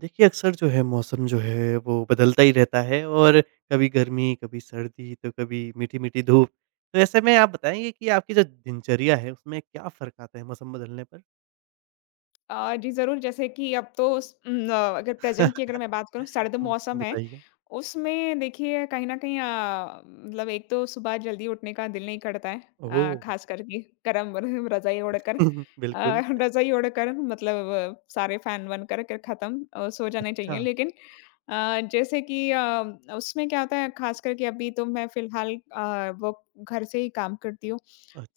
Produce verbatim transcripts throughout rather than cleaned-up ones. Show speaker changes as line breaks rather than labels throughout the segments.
देखिए, अक्सर जो है मौसम जो है वो बदलता ही रहता है और कभी गर्मी, कभी सर्दी तो कभी मीठी-मीठी धूप। तो ऐसे में आप बताएँगे कि आपकी जो दिनचर्या है उसमें क्या फ़र्क आता है मौसम बदलने पर?
अ, जी ज़रूर, जैसे कि अब तो उस उम, अगर प्रेज़ेंट की अगर मैं बात करूँ सर्द
हुँ,
मौसम है,
बताइए।
उसमें देखिए कहीं न कहीं अ, मतलब एक तो सुबह जल्दी उठने का दिल नहीं करता है, अ,
ओह!
ख़ास करके गरम रज़ाई ओढ़कर अ,
बिल्कुल।
रज़ाई ओढ़कर मतलब आ, सारे फ़ैन बंद कर के ख़त्म अ, सो जाना
अच्छा,
चाहिए। लेकिन अ, जैसे कि अ, उसमें क्या होता है ख़ास करके अभी तो मैं फ़िलहाल अ, वो घर से ही काम करती हूँ।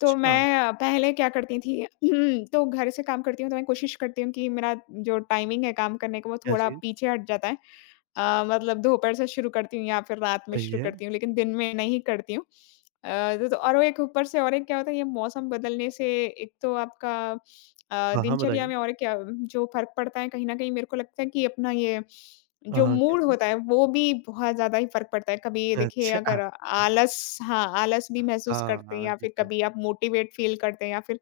तो मैं अ, पहले क्या करती थी, तो घर से काम करती हूँ तो मैं कोशिश करती हूँ कि मेरा जो टाइमिंग है काम करने का वो
क्या
थोड़ा
चीज़?
पीछे हट जाता है। अ, मतलब दोपहर से शुरू करती हूँ या फिर रात में
सही
शुरू
है।
करती हूँ, लेकिन दिन में नहीं करती हूँ। अ, तो तो और वो एक ऊपर से और एक क्या होता है, ये मौसम बदलने से एक तो आपका अ,
हाँ, हाँ,
दिनचर्या
बताइए।
में और क्या जो फ़र्क पड़ता है, कहीं न कहीं मेरे को लगता है कि अपना ये
हाँ,
जो
हाँ, क्या
मूड
चीज़?
होता है वो भी बहुत ज़्यादा ही फ़र्क पड़ता है। कभी ये देखिए
अच्छा।
अगर आलस, हाँ, आलस भी महसूस
हाँ,
करते हैं
हाँ,
या
ये
फिर
तो है।
कभी आप मोटिवेट फ़ील करते हैं या फिर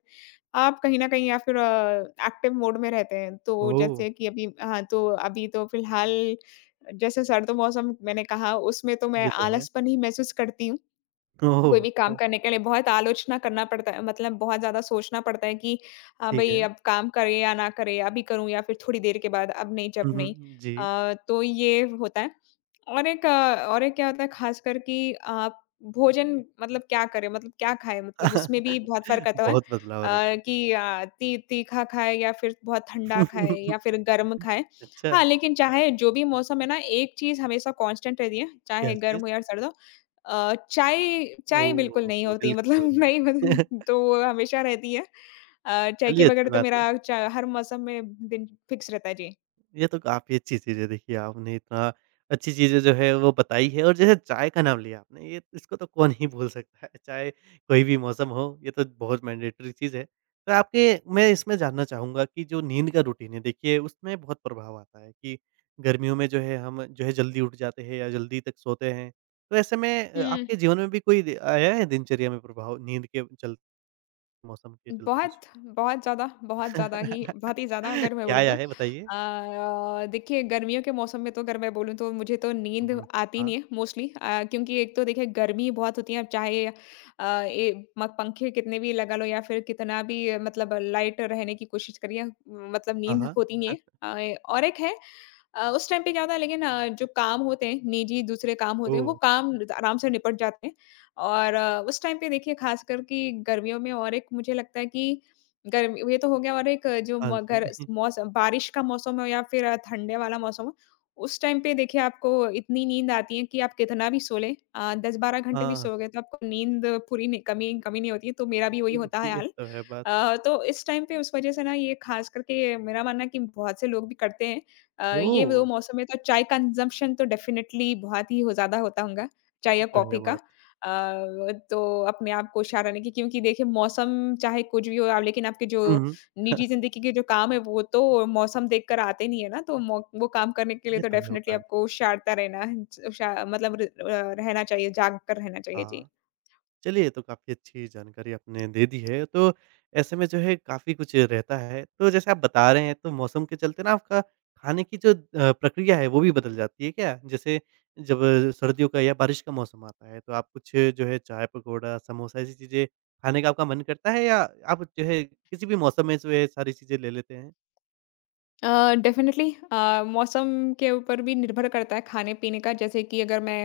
आप कहीं न कहीं या फिर अ, एक्टिव मोड में रहते हैं। तो
ओह!
जैसे कि अभी, हाँ, तो अभी तो फ़िलहाल जैसे सर्द मौसम मैंने कहा उसमें तो मैं
ये तो है।
आलसपन ही महसूस करती हूँ। कोई
ओह!
भी काम करने के लिए बहुत आलोचना करना पड़ता है, मतलब बहुत ज़्यादा सोचना पड़ता है कि हाँ,
ठीक
भई
है।
अब काम करे या ना करे, अभी करूँ या फिर थोड़ी देर के बाद, अब नहीं जब
हुँ,
नहीं।
हुँ, जी।
अ, तो ये होता है। और एक अ, और एक क्या होता है ख़ासकर कि अ, भोजन मतलब क्या करें, मतलब क्या खाएँ? मतलब उसमें भी बहुत फ़र्क आता है
बहुत बदलाव रहे।
अ, कि अ, ती तीखा खाएँ या फिर बहुत ठंडा खाएँ या फिर गर्म खाएँ।
अच्छा,
हाँ, लेकिन चाहे जो भी मौसम है ना, एक चीज़ हमेशा कांस्टेंट रहती है,
क्या
चाहे गर्म
चीज़?
हो या सर्द हो। अ, चाय, चाय बिल्कुल
ओह!
नहीं होती मतलब
बिल्कुल।
नहीं, मतलब तो वो हमेशा रहती है। अ, चाय के
चलिए
बगैर
अच्छी
तो
बात
मेरा
है।
चा हर मौसम में दिन फिक्स रहता है।
ये तो काफ़ी अच्छी चीज़ है देखिए आपने इतना अच्छी चीज़ें जो है वो बताई है और जैसे चाय का नाम लिया आपने ये इसको तो कौन ही भूल सकता है, चाहे कोई भी मौसम हो ये तो बहुत मैंडेटरी चीज़ है। तो आपके मैं इसमें जानना चाहूँगा कि जो नींद का रूटीन है देखिए उसमें बहुत प्रभाव आता है कि गर्मियों में जो है हम जो है जल्दी उठ जाते हैं या जल्दी तक सोते हैं। तो ऐसे में अ,
जी।
आपके जीवन में भी कोई दे- आया है दिनचर्या में प्रभाव नींद के चलते मौसम के चलते कुछ?
बहुत, बहुत ज़्यादा, बहुत ज़्यादा ही, बहुत ही ज़्यादा अगर मैं
क्या
बोलूँ तो।
आया है बताइए?
अ, देखिए गर्मियों के मौसम में तो अगर मैं बोलूँ तो मुझे तो नींद
हुँ,
आती
हाँ।
नहीं है मोस्टली, अ, क्योंकि एक तो देखिए गर्मी बहुत होती है, अब चाहे अ, ए म पंखे कितने भी लगा लो या फिर कितना भी अ, मतलब लाइट रहने की कोशिश करिए, अ, मतलब
हाँ,
नींद
हाँ।
होती नहीं है। अ, और एक है, अ, उस टाइम पे क्या होता है, लेकिन अ, जो काम होते हैं निजी दूसरे काम होते हैं
ओह!
वो काम आराम से निपट जाते हैं। और अ, उस टाइम पे देखिए खासकर कि गर्मियों में, और एक मुझे लगता है कि गर्मी ये तो हो गया, और एक जो
हाँ
म- घर
जी।
मौसम बारिश का मौसम हो या फिर अ, ठंडे वाला मौसम हो, उस टाइम पे देखिए आपको इतनी नींद आती है कि आप कितना भी सो लें, अ, दस बारह घंटे भी
हाँ,
सो गए तो आपको नींद पूरी नहीं, कमी कमी नहीं होती है, तो मेरा भी वही होता
हम्म,
है
ये
हाल।
तो है बात।
अ, तो इस टाइम पे उस वजह से ना, ये खास करके मेरा मानना है कि बहुत से लोग भी करते हैं, अ, ये दो
ओह!
मौसम में तो चाय कंजम्पशन तो डेफिनेटली बहुत ही हो ज्यादा होता होगा, चाय
ये
या
तो है
कॉफी का।
बात।
अ, तो अपने आप को शाराने की, क्योंकि देखिए मौसम चाहे कुछ भी हो आप, लेकिन आपके जो
हुँ, हुँ।
निजी ज़िंदगी के जो काम है वो तो मौसम देखकर आते नहीं है ना, तो मौ वो काम करने के लिए
ये
तो
तो है
डेफ़िनेटली
होता है।
आपको शारता रहना है, च शा मतलब र अ, रहना चाहिए, जाग कर रहना चाहिए। जी।
हाँ। चलिए ये तो काफ़ी अच्छी जानकारी आपने दे दी है, तो ऐसे में जो है काफ़ी कुछ रहता है। तो जैसे आप बता रहे हैं तो मौसम के चलते ना आपका खाने की जो अ, प्रक्रिया है वो भी बदल जाती है क्या? जैसे जब सर्दियों का या बारिश का मौसम आता है तो आप कुछ जो है चाय, पकौड़ा, समोसा ऐसी चीज़ें खाने का आपका मन करता है या आप जो है किसी भी मौसम में जो है सारी चीज़ें ले लेते हैं?
अ, डेफ़िनेटली, अ, मौसम के ऊपर भी निर्भर करता है खाने-पीने का। जैसे कि अगर मैं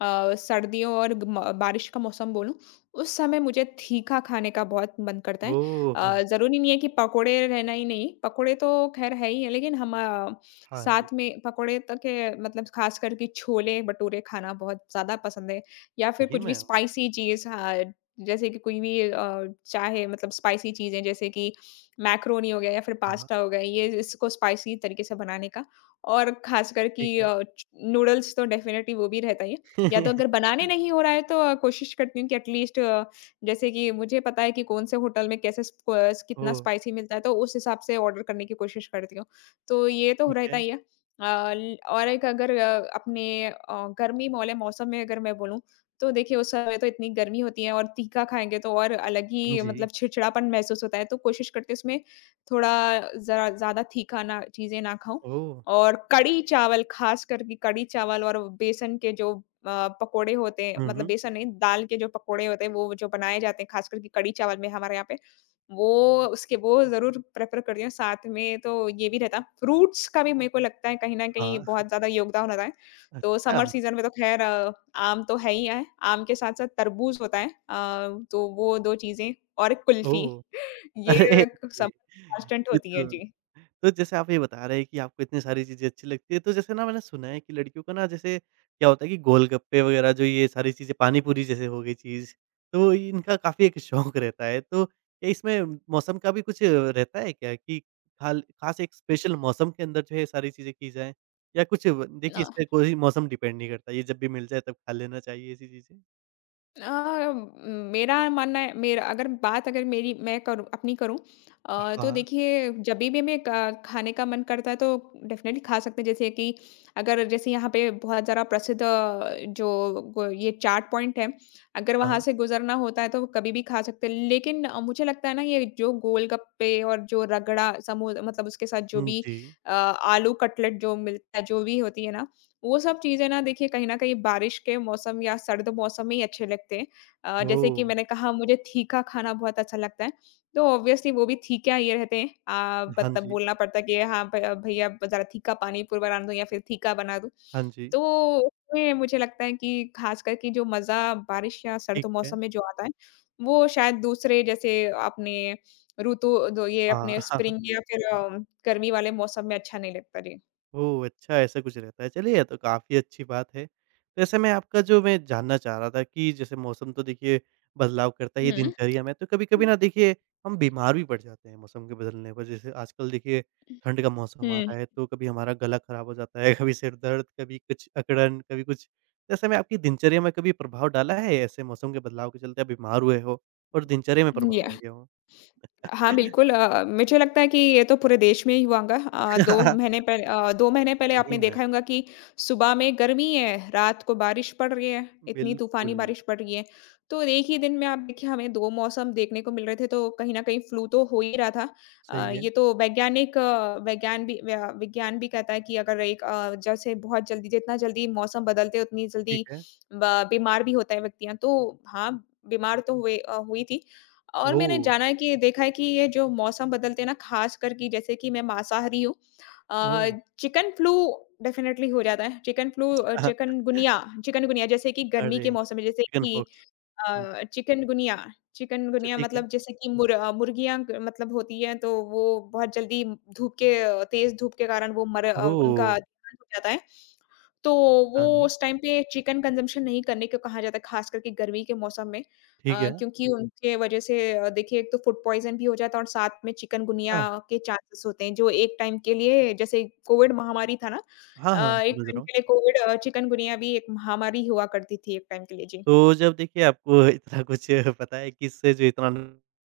अ, सर्दियों और ग- म बारिश का मौसम बोलूँ, उस समय मुझे तीखा खाने का बहुत मन करता है।
ओह!
अ, ज़रूरी नहीं है कि पकोड़े रहना ही नहीं, पकोड़े तो ख़ैर है ही है, लेकिन हम अ,
हाँ जी,
साथ में पकोड़े तक के, मतलब ख़ासकर कि छोले-भटूरे खाना बहुत ज़्यादा पसंद है, या फिर
सही
कुछ भी
में?
स्पाइसी चीज़, हाँ, जैसे कि कोई भी अ, चाहे मतलब स्पाइसी चीज़ें जैसे कि मैक्रोनी हो गया या फिर
हाँ, हाँ,
पास्ता हो गया, ये इसको स्पाइसी तरीके से बनाने का, और ख़ासकर कि
ठीक है।
अ, च नूडल्स तो डेफ़िनेटली वो भी रहता ही है। या तो अगर बनाने नहीं हो रहा है तो अ, कोशिश करती हूँ कि एटलीस्ट, अ, जैसे कि मुझे पता है कि कौन-से होटल में कैसे स्प अ, कितना
ओह!
स्पाइसी मिलता है, तो उस हिसाब से ऑर्डर करने की कोशिश करती हूँ। तो ये तो
ठीक
रहता
है।
ही है। अ, ल और एक अगर अ, अपने अ, गर्मी वाले मौसम में अगर मैं बोलूँ, तो देखिए, उस समय तो इतनी गर्मी होती है और तीखा खाएँगे तो और अलग ही, मतलब
जी।
चिड़चिड़ापन महसूस होता है, तो कोशिश करते हैं उसमें थोड़ा ज़रा ज़्यादा तीखा ना, चीज़ें ना खाऊँ।
ओह!
और कढ़ी चावल, ख़ास करके कढ़ी चावल और बेसन के जो अ, पकोड़े होते हैं,
हुँ,
मतलब
हुँ।
बेसन नहीं, दाल के जो पकोड़े होते हैं, वो जो बनाए जाते हैं, ख़ास करके कढ़ी चावल में हमारे यहाँ पे, वो उसके वो ज़रूर प्रेफ़र करती हूँ। साथ में तो ये भी रहता, फ्रूट्स का भी मेरे को लगता है कहीं न कहीं
हाँ।
बहुत ज़्यादा योगदान होता है। तो
अच्छा,
समर सीज़न में तो ख़ैर आम तो है ही है, आम के साथ-साथ तरबूज़ होता है, अ, तो वो दो चीज़ें और कुल्फ़ी
ओह!
ये
अरे!
समर में कांस्टेंट
ये
होती है।
तो
जी।
तो जैसे आप ये बता रहे हैं कि आपको इतनी सारी चीज़ें अच्छी लगती हैं, तो जैसे ना मैंने सुना है कि लड़कियों को ना जैसे क्या होता है कि गोलगप्पे वगैरह जो ये सारी चीज़ें पानीपुरी जैसे हो गई चीज़, तो इनका काफ़ी एक शौक रहता है। तो क्या इसमें मौसम का भी कुछ रहता है क्या कि खाल खास एक स्पेशल मौसम के अंदर जो है सारी चीज़ें की जाएँ? या कुछ व देखिए
अ,
इसपे कोई मौसम डिपेंड नहीं करता, ये जब भी मिल जाए तब खा लेना चाहिए ऐसी चीज़ें?
अ, मेरा मानना है, मेरा अगर बात अगर मेरी मैं करूँ अपनी करूँ, अ, तो
हाँ,
देखिए जभी भी मैं क खाने का मन करता है तो डेफ़िनेटली खा सकते हैं। जैसे कि अगर जैसे यहाँ पे बहुत ज़्यादा प्रसिद्ध अ, जो ग ये चाट पॉइंट है, अगर वहाँ
हाँ।
से गुज़रना होता है तो कभी भी खा सकते हैं। लेकिन अ, मुझे लगता है ना, ये जो गोलगप्पे और जो रगड़ा समो मतलब उसके साथ जो
हुँ,
भी
जी।
अ, आलू कटलेट जो मिलता है, जो भी होती है ना, वो सब चीज़ें ना देखिए कहीं न कहीं बारिश के मौसम या सर्द मौसम में ही अच्छे लगते हैं। अ, जैसे कि
ओह!
मैंने कहा मुझे तीखा खाना बहुत अच्छा लगता है, तो ऑब्वियसली वो भी तीखा ही रहते हैं। अ,
हाँ
मतलब
जी।
बोलना पड़ता है कि हाँ, भ भैया ज़रा तीखा पानीपुरी बना दो या फिर तीखा बना दो।
हाँ जी,
तो उसमें मुझे लगता है कि खासकर कि जो मज़ा बारिश या सर्द
ठीक है।
मौसम में जो आता है, वो शायद दूसरे जैसे अपने ऋतु दो ये
हाँ,
अपने
हाँ, हाँ।
स्प्रिंग या फिर अ, गर्मी वाले मौसम में अच्छा नहीं लगता। जी।
ओह! अच्छा ऐसा कुछ रहता है, चलिए ये तो काफ़ी अच्छी बात है। तो ऐसे में आपका जो मैं जानना चाह रहा था कि जैसे मौसम तो देखिए बदलाव करता ही है
हुँ।
दिनचर्या में, तो कभी-कभी
हुँ।
ना देखिए हम बीमार भी पड़ जाते हैं मौसम के बदलने पर। जैसे आजकल देखिए ठंड का मौसम आ
हुँ।
रहा है, तो कभी हमारा गला खराब हो जाता है, कभी सिर दर्द, कभी कुछ अकड़न, कभी कुछ। तो ऐसे में आपकी दिनचर्या में कभी प्रभाव डाला है ऐसे मौसम के बदलाव के चलते आप बीमार हुए हो और दिनचर्या में
जी,
प्रभाव आ गया हो?
हाँ, बिल्कुल, अ, मुझे लगता है कि ये तो पूरे देश में ही हुआ होगा। अ, दो महीने पहले, अ, दो महीने पहले
सही
आपने
में,
देखा होगा कि सुबह में गर्मी है, रात को बारिश पड़ रही है, इतनी तूफ़ानी
बिल्कुल।
बारिश पड़ रही है। तो एक ही दिन में आप देखिए हमें दो मौसम देखने को मिल रहे थे, तो कहीं न कहीं फ्लू तो हो ही रहा था। अ,
सही है,
ये तो वैज्ञानिक वैज्ञान भी व्या विज्ञान भी कहता है कि अगर एक अ, जैसे बहुत जल्दी जितना जल्दी मौसम बदलते हैं, उतनी जल्दी
ठीक है।
ब बीमार भी होता है व्यक्तियाँ। तो हाँ, बीमार तो हुए अ, हुई थी। और मैंने
ओह!
जाना है कि देखा है कि ये जो मौसम बदलते हैं ना, ख़ासकर कि जैसे कि मैं मांसाहारी हूँ, अ,
ओह!
चिकन फ्लू डेफ़िनेटली हो जाता है। चिकन फ्लू अ,
अ,
चिकनगुनिया चिकनगुनिया जैसे कि गर्मी
अरे!
के मौसम में, जैसे
चिकन
कि
पॉक्स। हुँ,
अ, चिकनगुनिया
अच्छा
चिकनगुनिया
ठीक है।
मतलब जैसे कि मुर अ, मुर्गियाँ क मतलब होती हैं, तो वो बहुत जल्दी धूप के तेज़ धूप के कारण वो मर अ,
ओह!
उनका देहांत हो जाता है। तो वो
पता नहीं,
उस टाइम पे चिकन कंज़म्पशन नहीं करने को कहा जाता है, ख़ास करके गर्मी के मौसम में।
ठीक
अ,
है।
क्योंकि उनके वज़ह से अ, देखिए एक तो फूड पॉइज़न भी हो जाता है और साथ में चिकनगुनिया
हाँ,
के चांसेस होते हैं, जो एक टाइम के लिए जैसे कोविड महामारी था ना,
हाँ, हाँ,
अ, एक
समझ
टाइम
रहा हूँ।
के लिए कोविड, अ, चिकनगुनिया भी एक महामारी हुआ करती थी एक टाइम के लिए। जी।
तो जब देखिए आपको इतना कुछ पता है कि इससे जो इतना नुकसान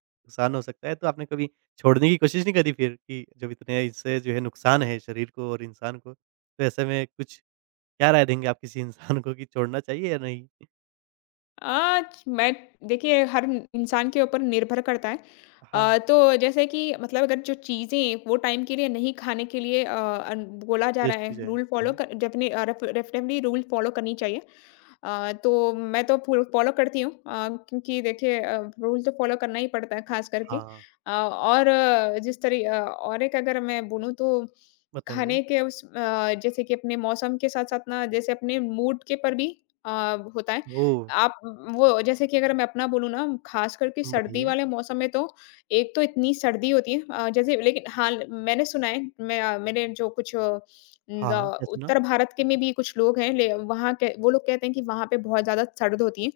हो सकता है, तो आपने कभी छोड़ने की कोशिश नहीं करी फिर कि जब इतने इससे जो है नुकसान है शरीर को और इंसान को, तो ऐसे में कुछ क्या राय देंगे आप किसी इंसान को कि छोड़ना चाहिए या नहीं?
आज मैं देखिए हर इंसान के ऊपर निर्भर करता है।
हाँ,
अ, तो जैसे कि मतलब अगर जो चीज़ें वो टाइम के लिए नहीं खाने के लिए अ, अन बोला जा रहा
बेस्ट चीज़
है,
है।
रूल फ़ॉलो
हुँ,
कर ज अपने अ, रेफ डेफ़िनेटली रूल फ़ॉलो करनी चाहिए। अ, तो मैं तो फुल फॉलो करती हूँ, अ, क्योंकि देखिए अ, रूल तो फॉलो करना ही पड़ता है ख़ास करके,
हाँ,
अ, और अ, जिस तरी अ, और एक अगर मैं बोलूँ तो
बताइए।
खाने के उस अ, जैसे कि अपने मौसम के साथ-साथ ना, जैसे अपने मूड के पर भी अ, होता है।
ओह!
आप वो जैसे कि अगर मैं अपना बोलूँ ना, ख़ास करके सर्दी
बताइए।
वाले मौसम में तो एक तो इतनी सर्दी होती है, अ, जैसे लेकिन हाँ, मैंने सुना है। मैं अ, मेरे जो कुछ द
हाँ, क्या सुना?
उत्तर भारत के में भी कुछ लोग हैं, ले वहाँ के वो लोग कहते हैं कि वहाँ पे बहुत ज़्यादा सर्द होती है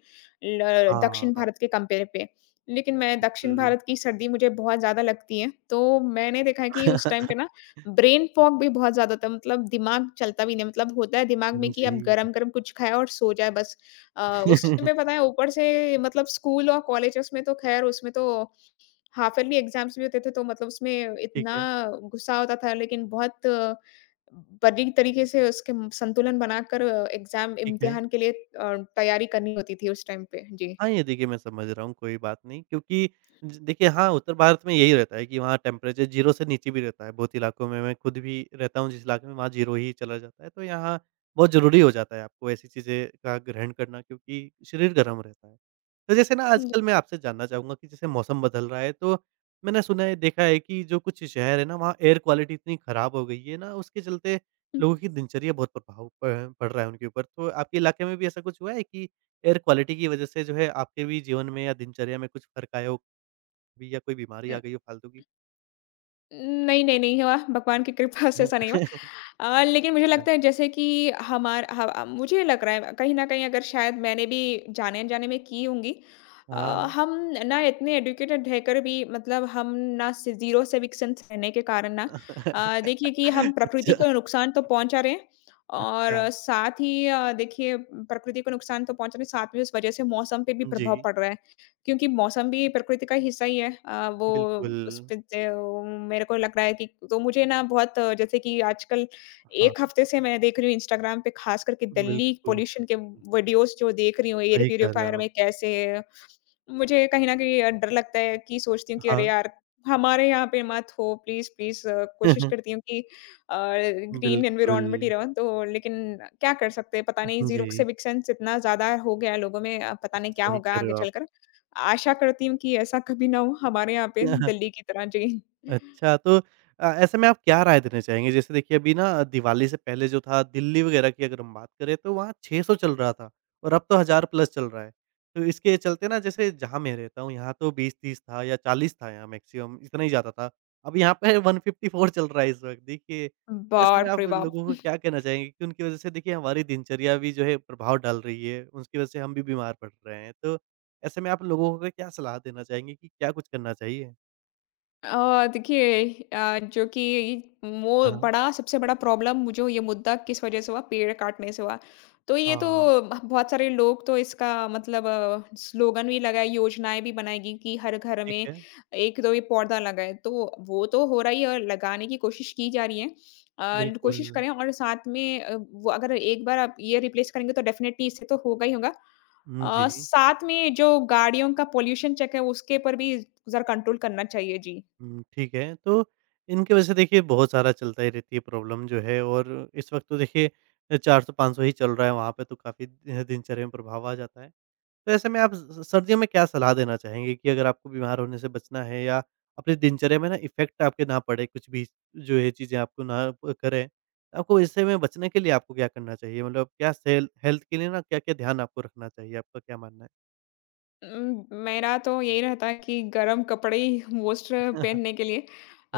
ल दक्षिण
हाँ,
भारत के कंपेयर पे। लेकिन मैं दक्षिण
बिल
भारत की सर्दी मुझे बहुत ज़्यादा लगती है, तो मैंने देखा है कि उस टाइम पे ना ब्रेन फॉग भी बहुत ज़्यादा था। मतलब दिमाग चलता भी नहीं, मतलब होता है दिमाग में कि
जी।
अब गरम-गरम कुछ खाएँ और सो जाए बस। अ, उस टाइम पे पता है, ऊपर से मतलब स्कूल और कॉलेजेस में तो खैर उसमें तो हाफ़िज़ली एग्ज़ाम्स भी होते थे, तो मतलब उसमें
ठीक
इतना
है,
गुस्सा होता था, लेकिन बहुत अ, बरीक तरीके से उसके म संतुलन बनाकर एग्ज़ाम
ठीक है।
इम्तिहान के लिए अ, तैयारी करनी होती थी उस टाइम पे। जी।
हाँ, ये देखिए मैं समझ रहा हूँ, कोई बात नहीं क्योंकि ज देखिए हाँ, उत्तर भारत में यही रहता है कि वहाँ टेम्परेचर शून्य से नीचे भी रहता है, बहुत इलाकों में मैं खुद भी रहता हूँ जिस इलाके में वहाँ शून्य ही चला जाता है। तो यहाँ बहुत ज़रूरी हो जाता है आपको ऐसी चीज़ें का ग्रहण करना क्योंकि शरीर गर्म रहता है। तो जैसे ना
हुँ, जी।
आजकल मैं आपसे जानना चाहूँगा कि जैसे मौसम बदल रहा है तो मैंने सुना है देखा है कि जो कुछ शहर है ना वहाँ एयर क्वालिटी इतनी ख़राब हो गई है ना उसके चलते
हुँ।
लोगों की दिनचर्या बहुत प्रभाव प पड़ रहा है उनके ऊपर। तो आपके इलाके में भी ऐसा कुछ हुआ है कि एयर क्वालिटी की वजह से जो है आपके भी जीवन में या दिनचर्या में कुछ फ़र्क आया हो कभी या कोई बीमारी आ गई हो फालतू की?
नहीं, नहीं, नहीं हुआ, भगवान की कृपा से ऐसा नहीं हुआ। अ, लेकिन मुझे
अच्छा,
लगता है जैसे कि हमार ह अ, मुझे लग रहा है कहीं न कहीं अगर शायद मैंने भी जाने-अनजाने में की होंगी। अ,
हाँ।
हम ना इतने एडुकेटेड रहकर भी, मतलब हम ना से ज़ीरो से विकसन रहने के कारण ना अ, देखिए कि हम प्रकृति
अच्छा,
को नुकसान तो पहुँचा रहे हैं, और
अच्छा।
साथ ही अ, देखिए प्रकृति को नुकसान तो पहुँचा रहे हैं, साथ में इस वज़ह से मौसम पे भी प्रभाव
जी,
पड़ रहा है। क्योंकि मौसम भी प्रकृति का हिस्सा ही है। अ, वो
बिल्कुल।
उस पे ते वो मेरे को लग रहा है कि, तो मुझे ना बहुत अ, जैसे कि आजकल
हाँ,
एक हफ्ते से मैं देख रही हूँ इंस्टाग्राम पे, ख़ास करके दिल्ली
बिल्कुल।
पॉल्यूशन के वीडियोज़ जो देख रही हूँ एयर
सही कह रहे
प्यूरिफायर
हो आप।
में कैसे, मुझे कहीं न कहीं अ, डर लगता है। कि सोचती हूँ कि अरे
हाँ।
यार! हमारे यहाँ पे मत हो प्लीज़, प्लीज़, अ, कोशिश करती हूँ कि अ, ग्रीन
बिल्कुल।
एनवायरनमेंट ही रहो, तो लेकिन क्या कर सकते हैं, पता नहीं। ज़ीरोक्स
जी,
एविक्शंस इतना ज़्यादा हो गया है लोगों में, अ, पता नहीं क्या
सही
होगा
कह रहे
आगे
हो आप।
चलकर। आशा करती हूँ कि ऐसा कभी ना हो हमारे यहाँ पे दिल्ली की तरह। जी।
अच्छा, तो अ, ऐसे में आप क्या राय देना चाहेंगे? जैसे देखिए अभी ना दिवाली से पहले जो था दिल्ली वगैरह की अगर हम बात करें तो वहाँ छह सौ चल रहा था और अब तो हज़ार प्लस चल रहा है। तो इसके चलते ना जैसे जहाँ मैं रहता हूँ यहाँ तो बीस तीस था या चालीस था यहाँ मैक्सिमम इतना ही ज़्यादा था। अब यहाँ पे वन फ़िफ़्टी फ़ोर चल रहा है इस वक़्त देखिए। तो ऐसे में
बाप रे
आप
बाप!
लोगों को क्या कहना चाहेंगे कि उनकी वज़ह से देखिए हमारी दिनचर्या भी जो है प्रभाव डाल रही है, उसकी वज़ह से हम भी बीमार पड़ रहे हैं। तो ऐसे में आप लोगों को क्या सलाह देना चाहेंगे कि क्या कुछ करना चाहिए?
अ, देखिए अ, जो कि वो
हाँ।
बड़ा, सबसे बड़ा प्रॉब्लम, मुझे ये मुद्दा किस वजह से हुआ? पेड़ काटने से हुआ। तो ये तो
हाँ।
बहुत सारे लोग तो इसका मतलब स्लोगन भी लगाए, योजनाएं भी बनाएगी कि हर घर
ठीक
में
है,
एक दो ये पौधा लगाए, तो वो तो हो रहा ही है और लगाने की कोशिश की जा रही है। अ,
बिल्कुल।
कोशिश करें, और साथ में अ, वो अगर एक बार आप ये रिप्लेस करेंगे तो डेफिनेटली इससे तो होगा ही होगा।
हुँ,
अ,
जी।
साथ में जो गाड़ियों का पोल्यूशन चेक है उसके पर भी जरा कंट्रोल करना चाहिए जी।
हुँ, ठीक है, तो इनकी वजह से देखिए बहुत सारा चलता ही रहती है प्रॉब्लम जो है और इस वक़्त तो देखिए अ, चार सौ पाँच सौ ही चल रहा है वहाँ पे तो काफ़ी अ, दिनचर्या में प्रभाव आ जाता है। तो ऐसे में आप स स सर्दियों में क्या सलाह देना चाहेंगे कि अगर आपको बीमार होने से बचना है या अपनी दिनचर्या में ना इफ़ेक्ट आपके ना पड़े कुछ भी जो ये चीज़ें आपको ना अ, करें, तो आपको इससे में बचने के लिए आपको क्या करना चाहिए? मतलब क्या सेल हेल्थ के लिए ना क्या-क्या ध्यान आपको रखना चाहिए? आपका क्या मानना है?
उम, मेरा तो यही रहता है कि गरम कपड़े ही, वस्त्र पहनने के लिए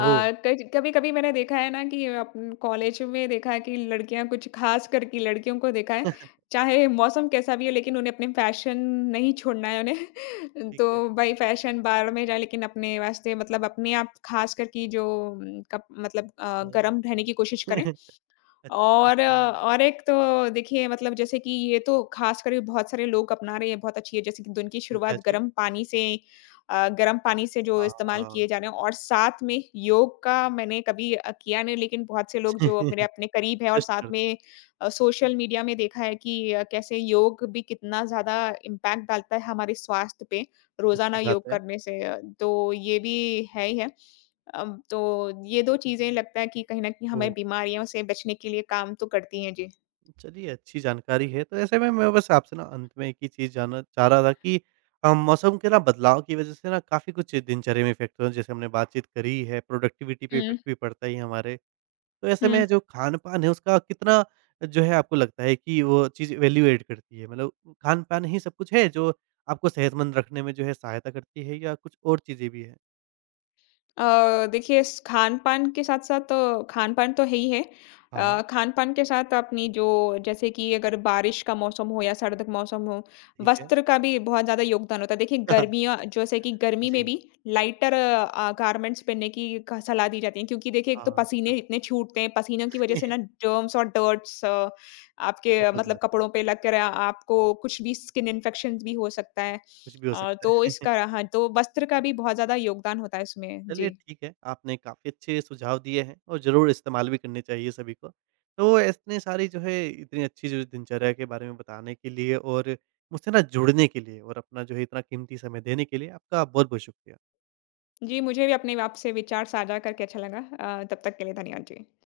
ओह!
कज कभी-कभी मैंने देखा है ना कि अप कॉलेज में देखा है कि लड़कियाँ, कुछ खास कर कि लड़कियों को देखा है, चाहे मौसम कैसा भी हो लेकिन उन्हें अपने फैशन नहीं छोड़ना है उन्हें।
ठीक है।
तो भाई फैशन बाहर में जाए, लेकिन अपने वास्ते, मतलब अपने आप खास कर कि जो उम, कप मतलब अ,
हाँ।
गरम रहने की कोशिश करें।
अच्छा,
और अ,
हाँ।
और एक तो देखिए मतलब जैसे कि ये तो ख़ासकर बहुत सारे लोग अपना रहे हैं, बहुत अच्छी है, जैसे कि दिन की
क्या
शुरुआत
चीज़?
गर्म पानी से अ, गर्म पानी से जो इस्तेमाल
हाँ।
किए जा रहे हैं, और साथ में योग का मैंने कभी अ, किया नहीं, लेकिन बहुत से लोग जो मेरे अपने करीब हैं, और
टेस्ट कर
साथ में अ, सोशल मीडिया में देखा है कि अ, कैसे योग भी कितना ज़्यादा इम्पैक्ट डालता है हमारे स्वास्थ्य पे, रोज़ाना
अच्छी बात
योग
है।
करने से। अ, तो ये भी है ही है। अब तो ये दो चीज़ें लगता है कि कहीं न कहीं हमें
ओह!
बीमारियों से बचने के लिए काम तो करती हैं। जी।
चलिए अच्छी जानकारी है। तो ऐसे में मैं बस आपसे ना अंत में एक ही चीज़ जानना चाह रहा था कि अ, मौसम के ना बदलाव की वज़ह से ना काफ़ी कुछ दिनचर्या में इफ़ेक्ट होता है, जैसे हमने बातचीत करी है, प्रोडक्टिविटी पे
हुँ,
इफ़ेक्ट भी पड़ता ही है हमारे। तो ऐसे में
हुँ।
जो खान-पान है उसका कितना जो है आपको लगता है कि वो चीज़ वैल्यूएट करती है? मतलब खान-पान ही सब कुछ है जो आपको सेहतमंद रखने में जो है सहायता करती है या कुछ और चीज़ें भी हैं?
अ, देखिए स खान-पान के साथ-साथ, खान-पान तो, खान पान तो है ही है।
हाँ,
अ,
हाँ।
खान-पान के साथ अपनी जो, जैसे कि अगर बारिश का मौसम हो या सर्द का मौसम हो,
ठीक है।
वस्त्र का भी बहुत ज़्यादा योगदान होता है। देखिए गर्मियाँ, जैसे कि गर्मी
जी।
में भी लाइटर अ, गारमेंट्स पहनने की क सलाह दी जाती है, क्योंकि देखिए एक तो
हाँ,
पसीने
करते
इतने छूटते हैं, पसीनों की वज़ह
हैं।
से ना जर्म्स और डर्ट्स अ, आपके अ,
बहुत
मतलब
ज़्यादा,
कपड़ों पे लग कर आ आपको कुछ भी स्किन इन्फेक्शंस भी हो सकता है।
कुछ भी हो
अ,
सकता
तो
है।
इसका, हाँ, तो वस्त्र का भी बहुत ज़्यादा योगदान होता है इसमें।
चलिए
जी।
ठीक है, आपने काफ़ी अच्छे सुझाव दिए हैं और ज़रूर इस्तेमाल भी करने चाहिए सभी को। तो इतनी सारी जो है इतनी अच्छी जो दिनचर्या के बारे में बताने के लिए और मुझसे ना जुड़ने के लिए और अपना जो है इतना कीमती समय देने के लिए आपका बहुत-बहुत शुक्रिया।
जी, मुझे भी अपने आपसे विचार साझा करके अच्छा लगा। अ, तब तक के लिए धन्यवाद जी।